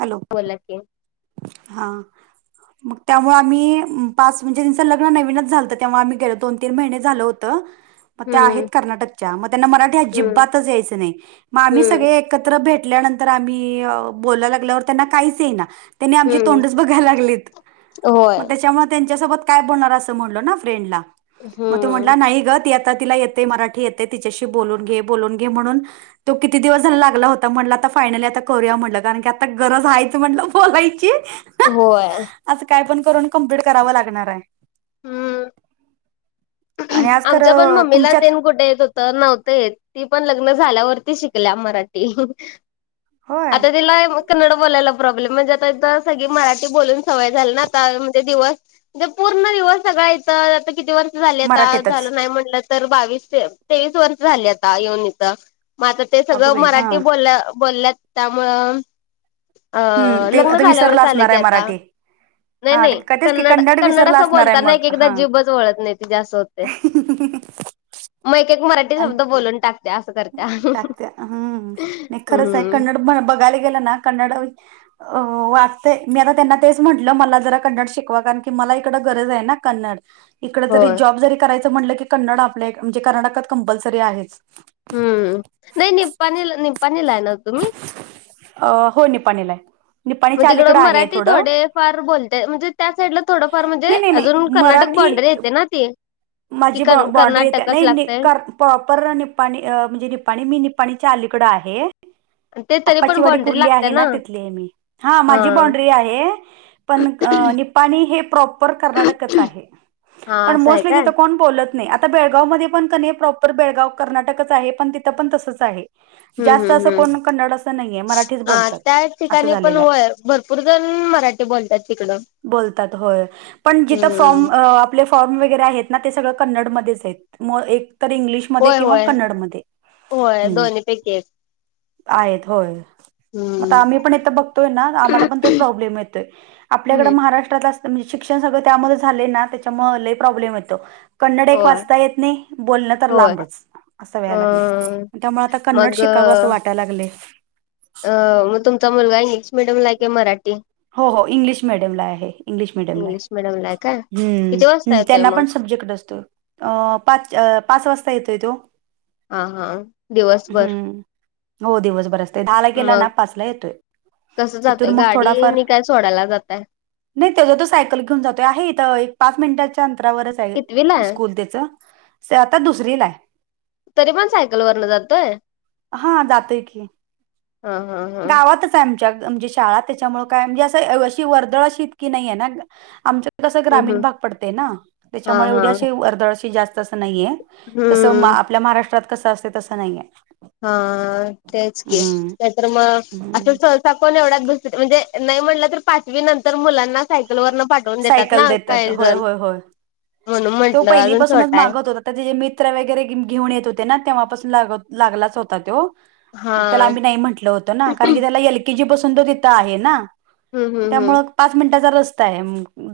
Hello, बोला कि. हां. मग त्यामुळं आम्ही पाच म्हणजे त्यांचं लग्न नवीनच झालतं तेव्हा आम्ही गेलो दोन तीन महिने झालं होतं. म त्या आहेत हम्म कर्नाटकच्या मग त्यांना मराठी हम्म अजिबातच यायचं नाही म आम्ही हम्म सगळे एक कत्र भेटल्यानंतर आम्ही बोला लागल्यावर त्यांना काहीच येई ना. त्यांनी आमचे हम्म तोंडच बघायला लागलेत होय मग त्याच्यामुळे त्यांच्यासोबत काय बोलनार आसं म्हणलो ना फ्रेंडला म तो हम्म म्हणला नाही ग ति आ ता तिला येतय मराठी येते तिच्याशी बोलून घे बोलून घे म्हणून तो किती दिवस झालं लागला होता. म्हणलं आता फायनली आता करूया म्हणलं कारण की आता गरज आहे त म्हंणलं बोलायची होय. असं काय पण करून कम्प्लीट करावं लागणार आय. हम्म. आणि आज आमच्या पण खरं मम्मीला तुमच्यात तेन कुठे येत हो तर नव्हतं येत ती पण लग्न झाल्यावरती शिकल्या मराठी. होय आता तिला. कन्नड बोलायला प्रॉब्लेम म्हणजे आता इथ सगळी मराठी बोलून सवय झाली ना आता म्हणजे दिवस म्हणजे पूर्ण दिवस सगळा इथ आता किती वर्ष झा मराठीतच झालं नाही म्हटलं तर बावीस तेवीस वर्ष झाली आता येऊन इथ. मझ ते अगं सगळं बाई हा मराठी बोल बोलल्यात त्यामुळं अ हम्म ते लग्न आता विसरला झाल्यावरच आले असणार की आहे आता. मराठी नाही हा का नाही तेच की कन्नड कन्नड विसरला असं असणार आहे बोलताना मग एक एकदा हा जीभच वळत नाही तीजी आस होतेय. आणि मग एक एक मराठी शब्द बोलून टाक टाकत्या हम्म नाही खरंच आहे हम्म कन्नड बघायला गेलं ना कन्नड अ वाटतंय मी आता त्यांना तेच म्हटलं मला जरा कन्नड शिकवा कारण की मला इकडं गरज आहे ना. कन्नड इकड जरी होय जॉब जरी करायचं म्हटलं की कन्नड आपल्या म्हणजे कर्नाटकात कंपल्सरी आहेच. हम्म नाही निपाणीला निपाणीला हाय ना तुम्ही. अ हो निपाणीला हाय. मग तिकडं मराठी थोडे फार बोलते म्हणजे त्या साइडला थोडंफार म्हणजे नाही नाही नाही अजून कर्नाटक मराठी बाॉंडरी येते ना ती कि माझी कर बा बाॉंड्री येते कर्नाटकच नाही नाही लागतंय. कर प्रॉपर निपाणी म्हणजे निपाणी मी निपाणीच्या अलीकडं आहे. ते तरी आप्पाची पण वाडी बाँड्री कुर्ली लागत्या आहे ना.. तिथली हाय मी माझी हा. बांड्री आहे. पण निपाणी हे प्रॉपर कर्नाटकच आहे. हा पण असं आहे मोस्टली काय? तिथं कोण बोलत नाही आता बेळगाव मध्ये पण कनी प्रॉपर बेळगाव कर्नाटकच आहे पण तिथं पण तसंच आहे. हम्म जास्त हम्म असं हम्म. कोण कन्नड असं नाहीये मराठीच हा बोलतात त्या असं ठिकाणी पण झालेलं आहे. होय भरपूर जण मराठी बोलतात तिकडं. बोलतात होय पण जिथं हम्म फॉर्म फॉर्म वगैरे आहेत ना ते सगळ कन्नड मध्येच आहेत एकतर इंग्लिश मध्ये होय किंवा होय कन्नड मध्ये होय दोन्ही पैकी एक आहेत होय म आता हम्म आम्ही पण बघतोय ना आम्हाला पण तोच प्रॉब्लेम येतोय आपल्याकडे हम्म महाराष्ट्रात अस म्हणजे शिक्षण सगळं त्यामध्ये झाले ना त्याच्यामुळे लई प्रॉब्लेम येतो. कन्नडक एक होय वाचता येत नाही बोलणं तर होय लांबच. असं अ व्हाय लागलय त्यामुळे आता कन्नड मग शिकावं असं वाटायला लागलय? अ मग तुमचा मुलगा इंग्लिश मिडियम ला हाय का मराठी? हो हो इंग्लिश मिडियमला आहे. इंग्लिश मिडियमला आहे. मिडियमला आहे काय हम्म किती वाजता हम्म येतोय त्यांना मग पण सब्जेक्ट असतो? अ पाच पाच वाजता येतोय तो हा हा दिवसभर हम्म हो दिवसभर असते दहाला गेला ना मग पाचला येतोय. कसं तिथून जातय मग थोडाफार गाडीनी काय सोडायला जातय? नाही त्याचा तो सायकल घेऊन जातोय आहे इथ एक पाच मिनिटाच्या अंतरावरच आहे स्कूल त्याचं. स आता दुसरी ला आहे. तरी पण सायकल वरन जातोय? हा जातोय की हा हा हा गावातच आण श त्याच्यामुळे काय म्हणे अशी वर्दळशीत की नाही आम. कसं हम्म ग्रामीण हम्म भाग पडते ना हा त्याच्यामुळे हा एवढी अशी वर्दळशी जास्त असं नाहीये. जस हम्म आपल्या महाराष्ट्रात कसं असते तसं नाहीये हा तेच की हं. नाही तर हम्म मग पण एवढ अभ्यास म्हणजे नाही म्हटलं तर पाचवी नंतर मुलांना सायकल वरन पाठवून देतात सायकल ना देतात काही होय जण होय होय म्हणून म्हंटलं अजून छोटाय. तर ते जे मित्र वगैरे घेऊन येत होते ना तेव्हापासून लाग लागलाच होता तो हा मग त्याला आम्ही नाही म्हंटल होत ना कारण की हम्म त्याला एल केजी पासून तो तिथं आहे ना. हम्म हम्म त्यामुं पाच मिनिटाचा रस्ता आहे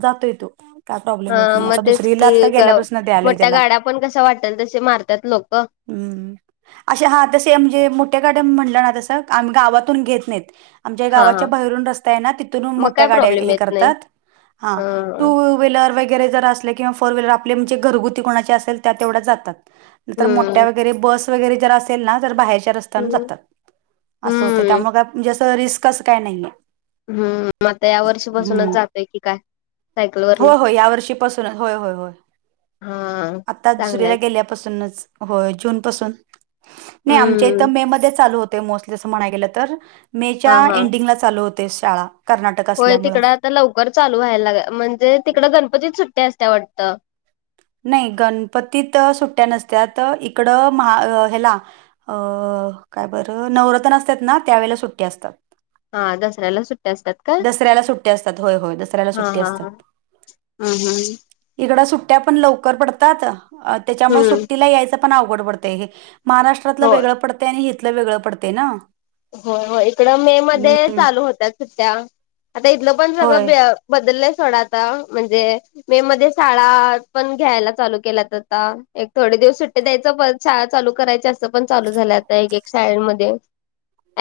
जातोय तो. काय प्रॉब्लेम येत हा नाही मग आता तेच दुसरीला की गेल्यापासून द्यायलोय मोठ्या त्याला गाड्या पण कसा वाटेल तसे मारतात लोक. हम्म. अा हा तसे म्हणजे मोठ्या गाड्या म्हटलं ना तसं आम्ही गावातून घेत नाहीत. आम हा हा गावाच्या बाहेरून रस्ता ना तिथून मग मो्या काय प्रॉब्लेम गाड्या येत नाही करतात. ह टू व्लर वगैरे जर असले किंवा फोर्हीलर आपलेणजे घरगुती कोणाचे असेल त्या तेवढ्या जातात. न तरर मोठ्या हम्म वगैरे बस वगैरे जर असेल ना तर बाहेरच्या अस. हम्म अस हो हम्म त्या रिस्क काय नाहीये. हम्म आता या वर्षीपासूनच हम्म जातोय की काय सायकल वरन. होय होय या वर्षीपासूनच होय होय होय हा चांगलाय आतारीला गे. की आल्या पासून च होय जून पासून नाय आमच्या हम्म हिथं मे मध्ये चालू होत. मोस्टली अस म्हणाय गेलं तर मेच्या हा हा एंडिंग ला चालू होते शाळा. कर्नाटक होय असल्यामुळं तिकडं आता लवकर चालू व्हायला म्हणजे तिकडं गणपती सुट्टी असते वाटतं. नाही गणपतीत सुट्ट्या नसत्यात इकडं महा ह्याला. अ अ काय बरं नवरत्न असतात ना, त्यावेेळे सुट्टी असतात. हा दसर्याला सुट्टे असतात. का दसऱ्याला सुट्टी असतात होय होय दसऱ्याला हा सुट्टी हा असतात. हा हम्म हम्म इकड सुट्ट्या पण लवकर पडतात त्याच्यामुळे हम्म. सुट्टीला यायचं. पण अवघड पडत हे महाराष्ट्रातलं होय वेगळं पडतं आणि हथलं वेगळं पडतेय ना. हो हो इकडं मे मध्ये हम्म चालू होतात सुध्या आता इथलं पण सगळं ब. होय बदललाय थोडा आता म्हणजे. मे मध्ये शाळा पण घ्यायला चालू केल्या आता एक थोडे दिवस सुट्टी द्यायचं पण. शाळा चालू करायच्या असं पण चालू झाल्या आता एक एक शाळेमध्ये.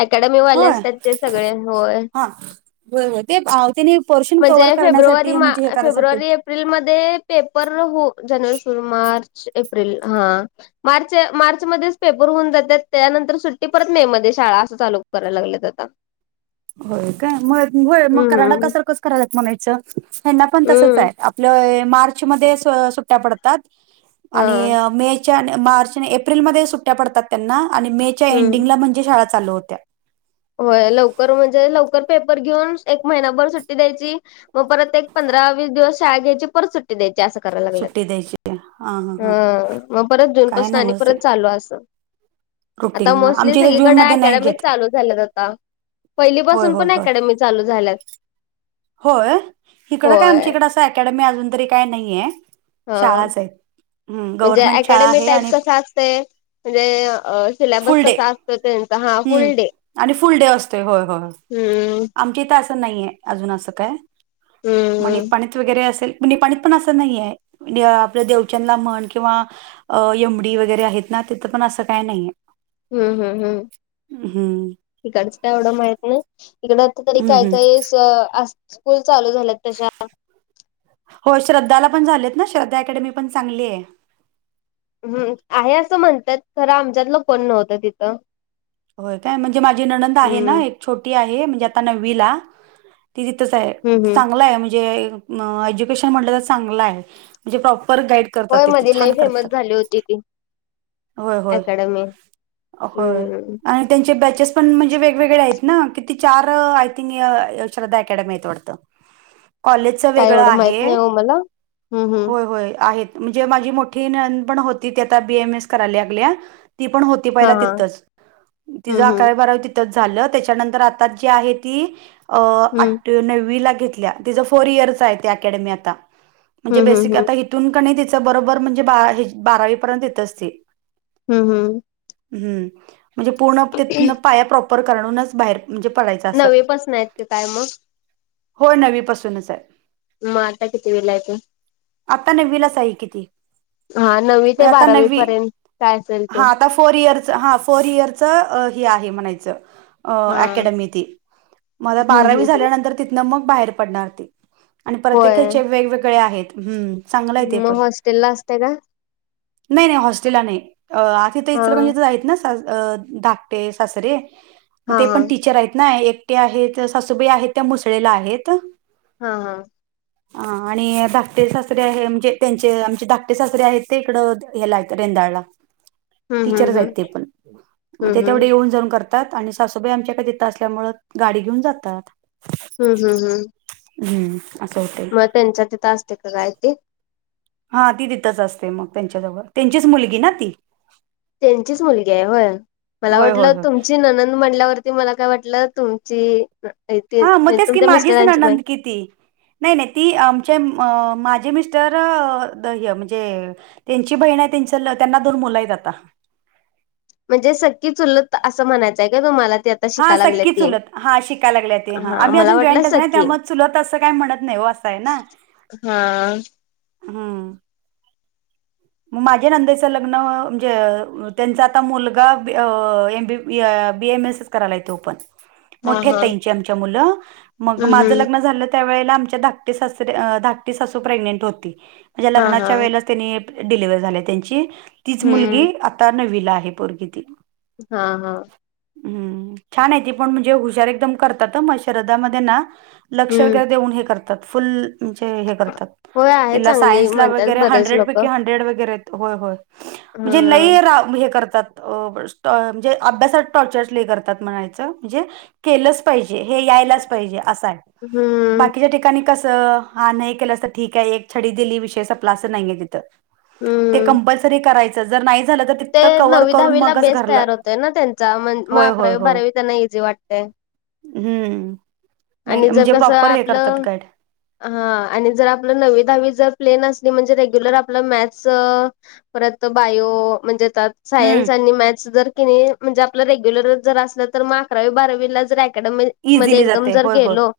अकॅडमी वाले होय असतात ते सगळे होय. हा होय होय ते त्याने पोर्शन म्हणजे कव्हर फेब्रुवारी करण्यासाठी म म्हणजे हे करायसाठी फेब्रुवारी. प्रिलमध्येध्ये पेपर हो जानेवारी सुर मार्च एप्रिल हा. मार्च मार्च मध्येच पेपर होऊन जातात त्यानंतर सुट्टी परत मे मध्ये शाळा अस. लू कराय लागलेत आता हो काय होय मग कराडा हम्म कसारखंच करायलात म्हणायचं हना पण तसंच हम्म आहे. आप मार्च म्या पतात आणि हा मे. मार्च एप्रिलमध्येध्ये सुट्ट्या पडतात त्यांना आणि मेच्या हम्म एंडिंगला म्हणजे शाळा लू होत्या. होय लवकर म्हणजे लवकर पेपर घेऊन एक महिनाभर सुट्टी द्यायची. मग परत एक पंधरा वीस दिवस शाळा घ्यायची परत सुट्टी द्यायची असं करायला लागल. ह ह. ह मग परत जूनपासून आणि परत चालू असं. आता रुटीन हा मोस्टली आमच्या इथे जून सगळीकडे मध्ये नाही अकॅडमीच घेत चालू. झा आता पहिली होय पाासून होय पण होय अॅडमी चालू झाल्यात. होय इकडं काय होय आमच्याकड असं अकॅडमी अजून तरी काय नाही आहे. हा म्हणजे शाळा अकॅडेमीिक आहे टाईप आणि कसा असतंय. म्हणजे सिलेबस कसा असतो त्यांचा हा. फुल हम् डे आणि फुल डे असते होय होय हम्म आमची तास. नाही अजून अस काय म्हण हम्म पणित वगैरे असेल. नि पाणी पण असं नाही आहे आपलं देवचंना म्हण किंवा अ यमडी वगैरे आहेत ना तिथं पण असं काय नाहीय. हम्म हम्म हम्म. हम्म. तिकडच काय एवढं माहत नाही तिकड आता तरी हम्म काय हम्म काही असत. स्कूल चालू झाल्या तश्या हो श्रद्धाला पण झालेत ना श्रद्ध अॅडमी पण चांगली आहे. हम्म आहे असं म्हणतात खरं आमच्यातलं कोण नव्हतं तिथं हो काय म्हणजे माझी ननंद आहे हम्म ना एक छोटी आहे म्हणजे आता नववीला ती तिथंच आहे हम्म हम्म चांगलं आहे म्हणजे एज्युकेशन म्हणलं तर चांगलं आहे म्हणजे प्रॉपर गाईड होय करतात ते मधी लई छान फेमस करतात झाली होती ती होय होय अकॅडमी होय हम्म आपण त्यांचे बॅचेस पण म्हणजे वेगवेगळे आहेत ना कि चार आय थिंक श्रद्धा अकॅडमी आहेत वाटतं कॉलेज च काय वेगळं एवढं माहित आहे नाही हो मला हम्म हम्म हो होय म्हणजे माझी मोठी पण होती ती आ बीएम एस करायला लागल्या ती पण ती हा पहिला हा तीतच पहिले हम्म हम्म आकरावी बाराबी त्याच्यानंतर आठवी नववी ला घेतल फोर इयर च आहे ते अकॅडमी आता हम्म हम्म हम्म बेसिक आता तथून कण तिचं बरोबर म्हणजे बारावी पर्यंत येतच ती हम् हम हम्म म्हणजे पूर्ण तथन पाया प्रॉपर करणूनच बाहेर म्हणजे पडायच नवी पासन आहेत कि काय मग हो नवीपासूनच आहे मग आता कितवीला तो आता नववीलाच आहे ती हा नववी ते म्हणजे आता बारावी नववी पर्यंत काय असेल ते हा आता फोर इयर हा फोर इयरच हे आहे म्हणायचं अ हा. अकॅडमी ती मला हम्म हम्म बारावी हम्म झाल्यानंतर तिथन मग बाहेर पडणार ती आणि होय परत्येकाचे वेगवेगळे आहेत हम्म चांगलंय ते मग पण हॉस्टेलला असते का? नाही नाही हॉस् थ इ हा म्हण ना धाकटे सरे मग हा ते पण हा टीचर आहेत ना एकटे आहेत सासूबाई आहेत त्या मुसळेल्या आहेत हा हा ह ह आणि धाकटे सासरे आहे म्हणजे त्यांचे आमचे ाकटे सासरे आहेत ते इकडं हे लाग रेंदाळला हम्म टीचर हम्म आहेत हम्म ते पण मग ते हम्म हम्म तिकडं येऊन जाऊन करत आणि सासूबाई आमच्याकडे येत असल्यामुळे गाडी घेऊन जातात हम् हम हम् हम्म अस असं होते त्यांच्या तिथं असते का काय ते हा ती दथच असते मग त्यांच्याजवळ त्यांचीच मुलगी ना ती त्यांचीच मुलगी आहे होय मला होय होय वाटलं होय तुमची ननंद म्हटल्यावरती ते मला काय वाटलं तुमची ते हा मग म्हणजे तेच की तुमच्या माझीच मिस्टरांची बाई ननंद ती नाही नाही ती आमचे माझे मिस्टर म्हणजे त्यांची बहीण आहे त्यांच त्यांना पण मुलं आहेत आता म्हणजे सक्कीच उलत असं म्हणायचंय का तुम्हाला त्या हा सक्की चुलत हा शिकायला लागल्या ते हा आम्ही मला अजून वाटलं जॉईंटत आहोत सख्खी. त्यामुळे चुलत असं काही म्हणत नाही काय ना हा हम मग माझ्या नंदेचं लग्न म्हणजे त्यांचा आता मुलगा M B B M S ताई च्या मुलं हा मोठ्या हा त्यांच्या मुलं मग हम्म माझं हम्म लग्न झालं त्या वेळला धकाटी सासू प्रग्नेंट होती म्हणजे हा हा लग्नाच्या वेळास डिलिवर्ह झाली त्यांची तीच हम्म मुलगी आता नवी आहे परग हा हा हम्म छान आहे ती पण म्हणजे हुशार एकदम करतात मग शरदामध्ये ना लक्ष हम्म वगैरे देऊन हे करतात फुल होय आहे तिला चांगली सायन्सला म्हणतात वगैरे बरेच हंड्रेड. लोक हा ग्रेड वगैरे म्हणजे लई हे करतात म्हणजे अभ्यासात टॉर्चरसले करतात म्हणायचं म्हणजे केलंच पाहिजे हे यायलाच पाहिजे असं हम्म बाकीच्या ठिकाणी ठिकाणी कसं हा नाही केलं अस ठीक आहे एक छडी दिली विषय स आपला असं नाहीये तिथं ते हम्म कंपल्सरी करायचं जर नाही झालं तर ते तिथं कव्हर नववी करून दहावीला मगच बेस्ट घरला तयार होते ना त्यांचा मण मग होय होय अकरावी होय बारावी त्यांना इझी वाटते. हम्म नाही आणि जर म्हणजे कसं प्रॉपर हे करतात आपलं गाईड हा आणि जर आपलं नववी दहावी जर प्लेनसली म्हणजे रेग्युलर आपलं मॅथ परत बायो म्हणजे त्यात हम्म. सायन्स आणि मॅथ्स जर कि म्हणजे आपलं रेग्युलर जर असलं तर मग अकरावी बारावीला जर अॅडम ईज दिली जाते. जर होय, होय. गेलो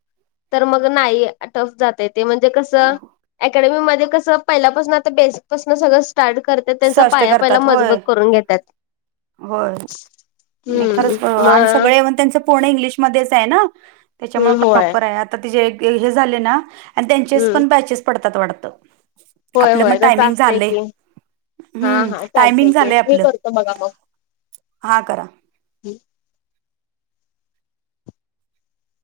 तर मग नाही टफ जातय ते म्हणजे कस अकॅडमी मध्ये कसं पहिल्यापासून आता बेसपसून सगळं स्टार्ट कर तर त्यांचा स्पष्ट पाया पहिला करतात. होय. मजबूत करून घेतात. होय खर हम्म आणि मग सगळे येऊण त्यांच पर्ण इंग्लिशमध्येच आहे ना त्याच्यामुळे हम्म होय. प्रॉपर आहे आता त हे झाले ना आणि त्यांचेच हम्म पण बॅचेस पडतात वाढतं होय आपल्या मग होय तसं टायमिंग असतंय झाले. की हा हम् हा चालतंय टायमिंग की झालंय मी आपलं करतो बघा मग. हा करा.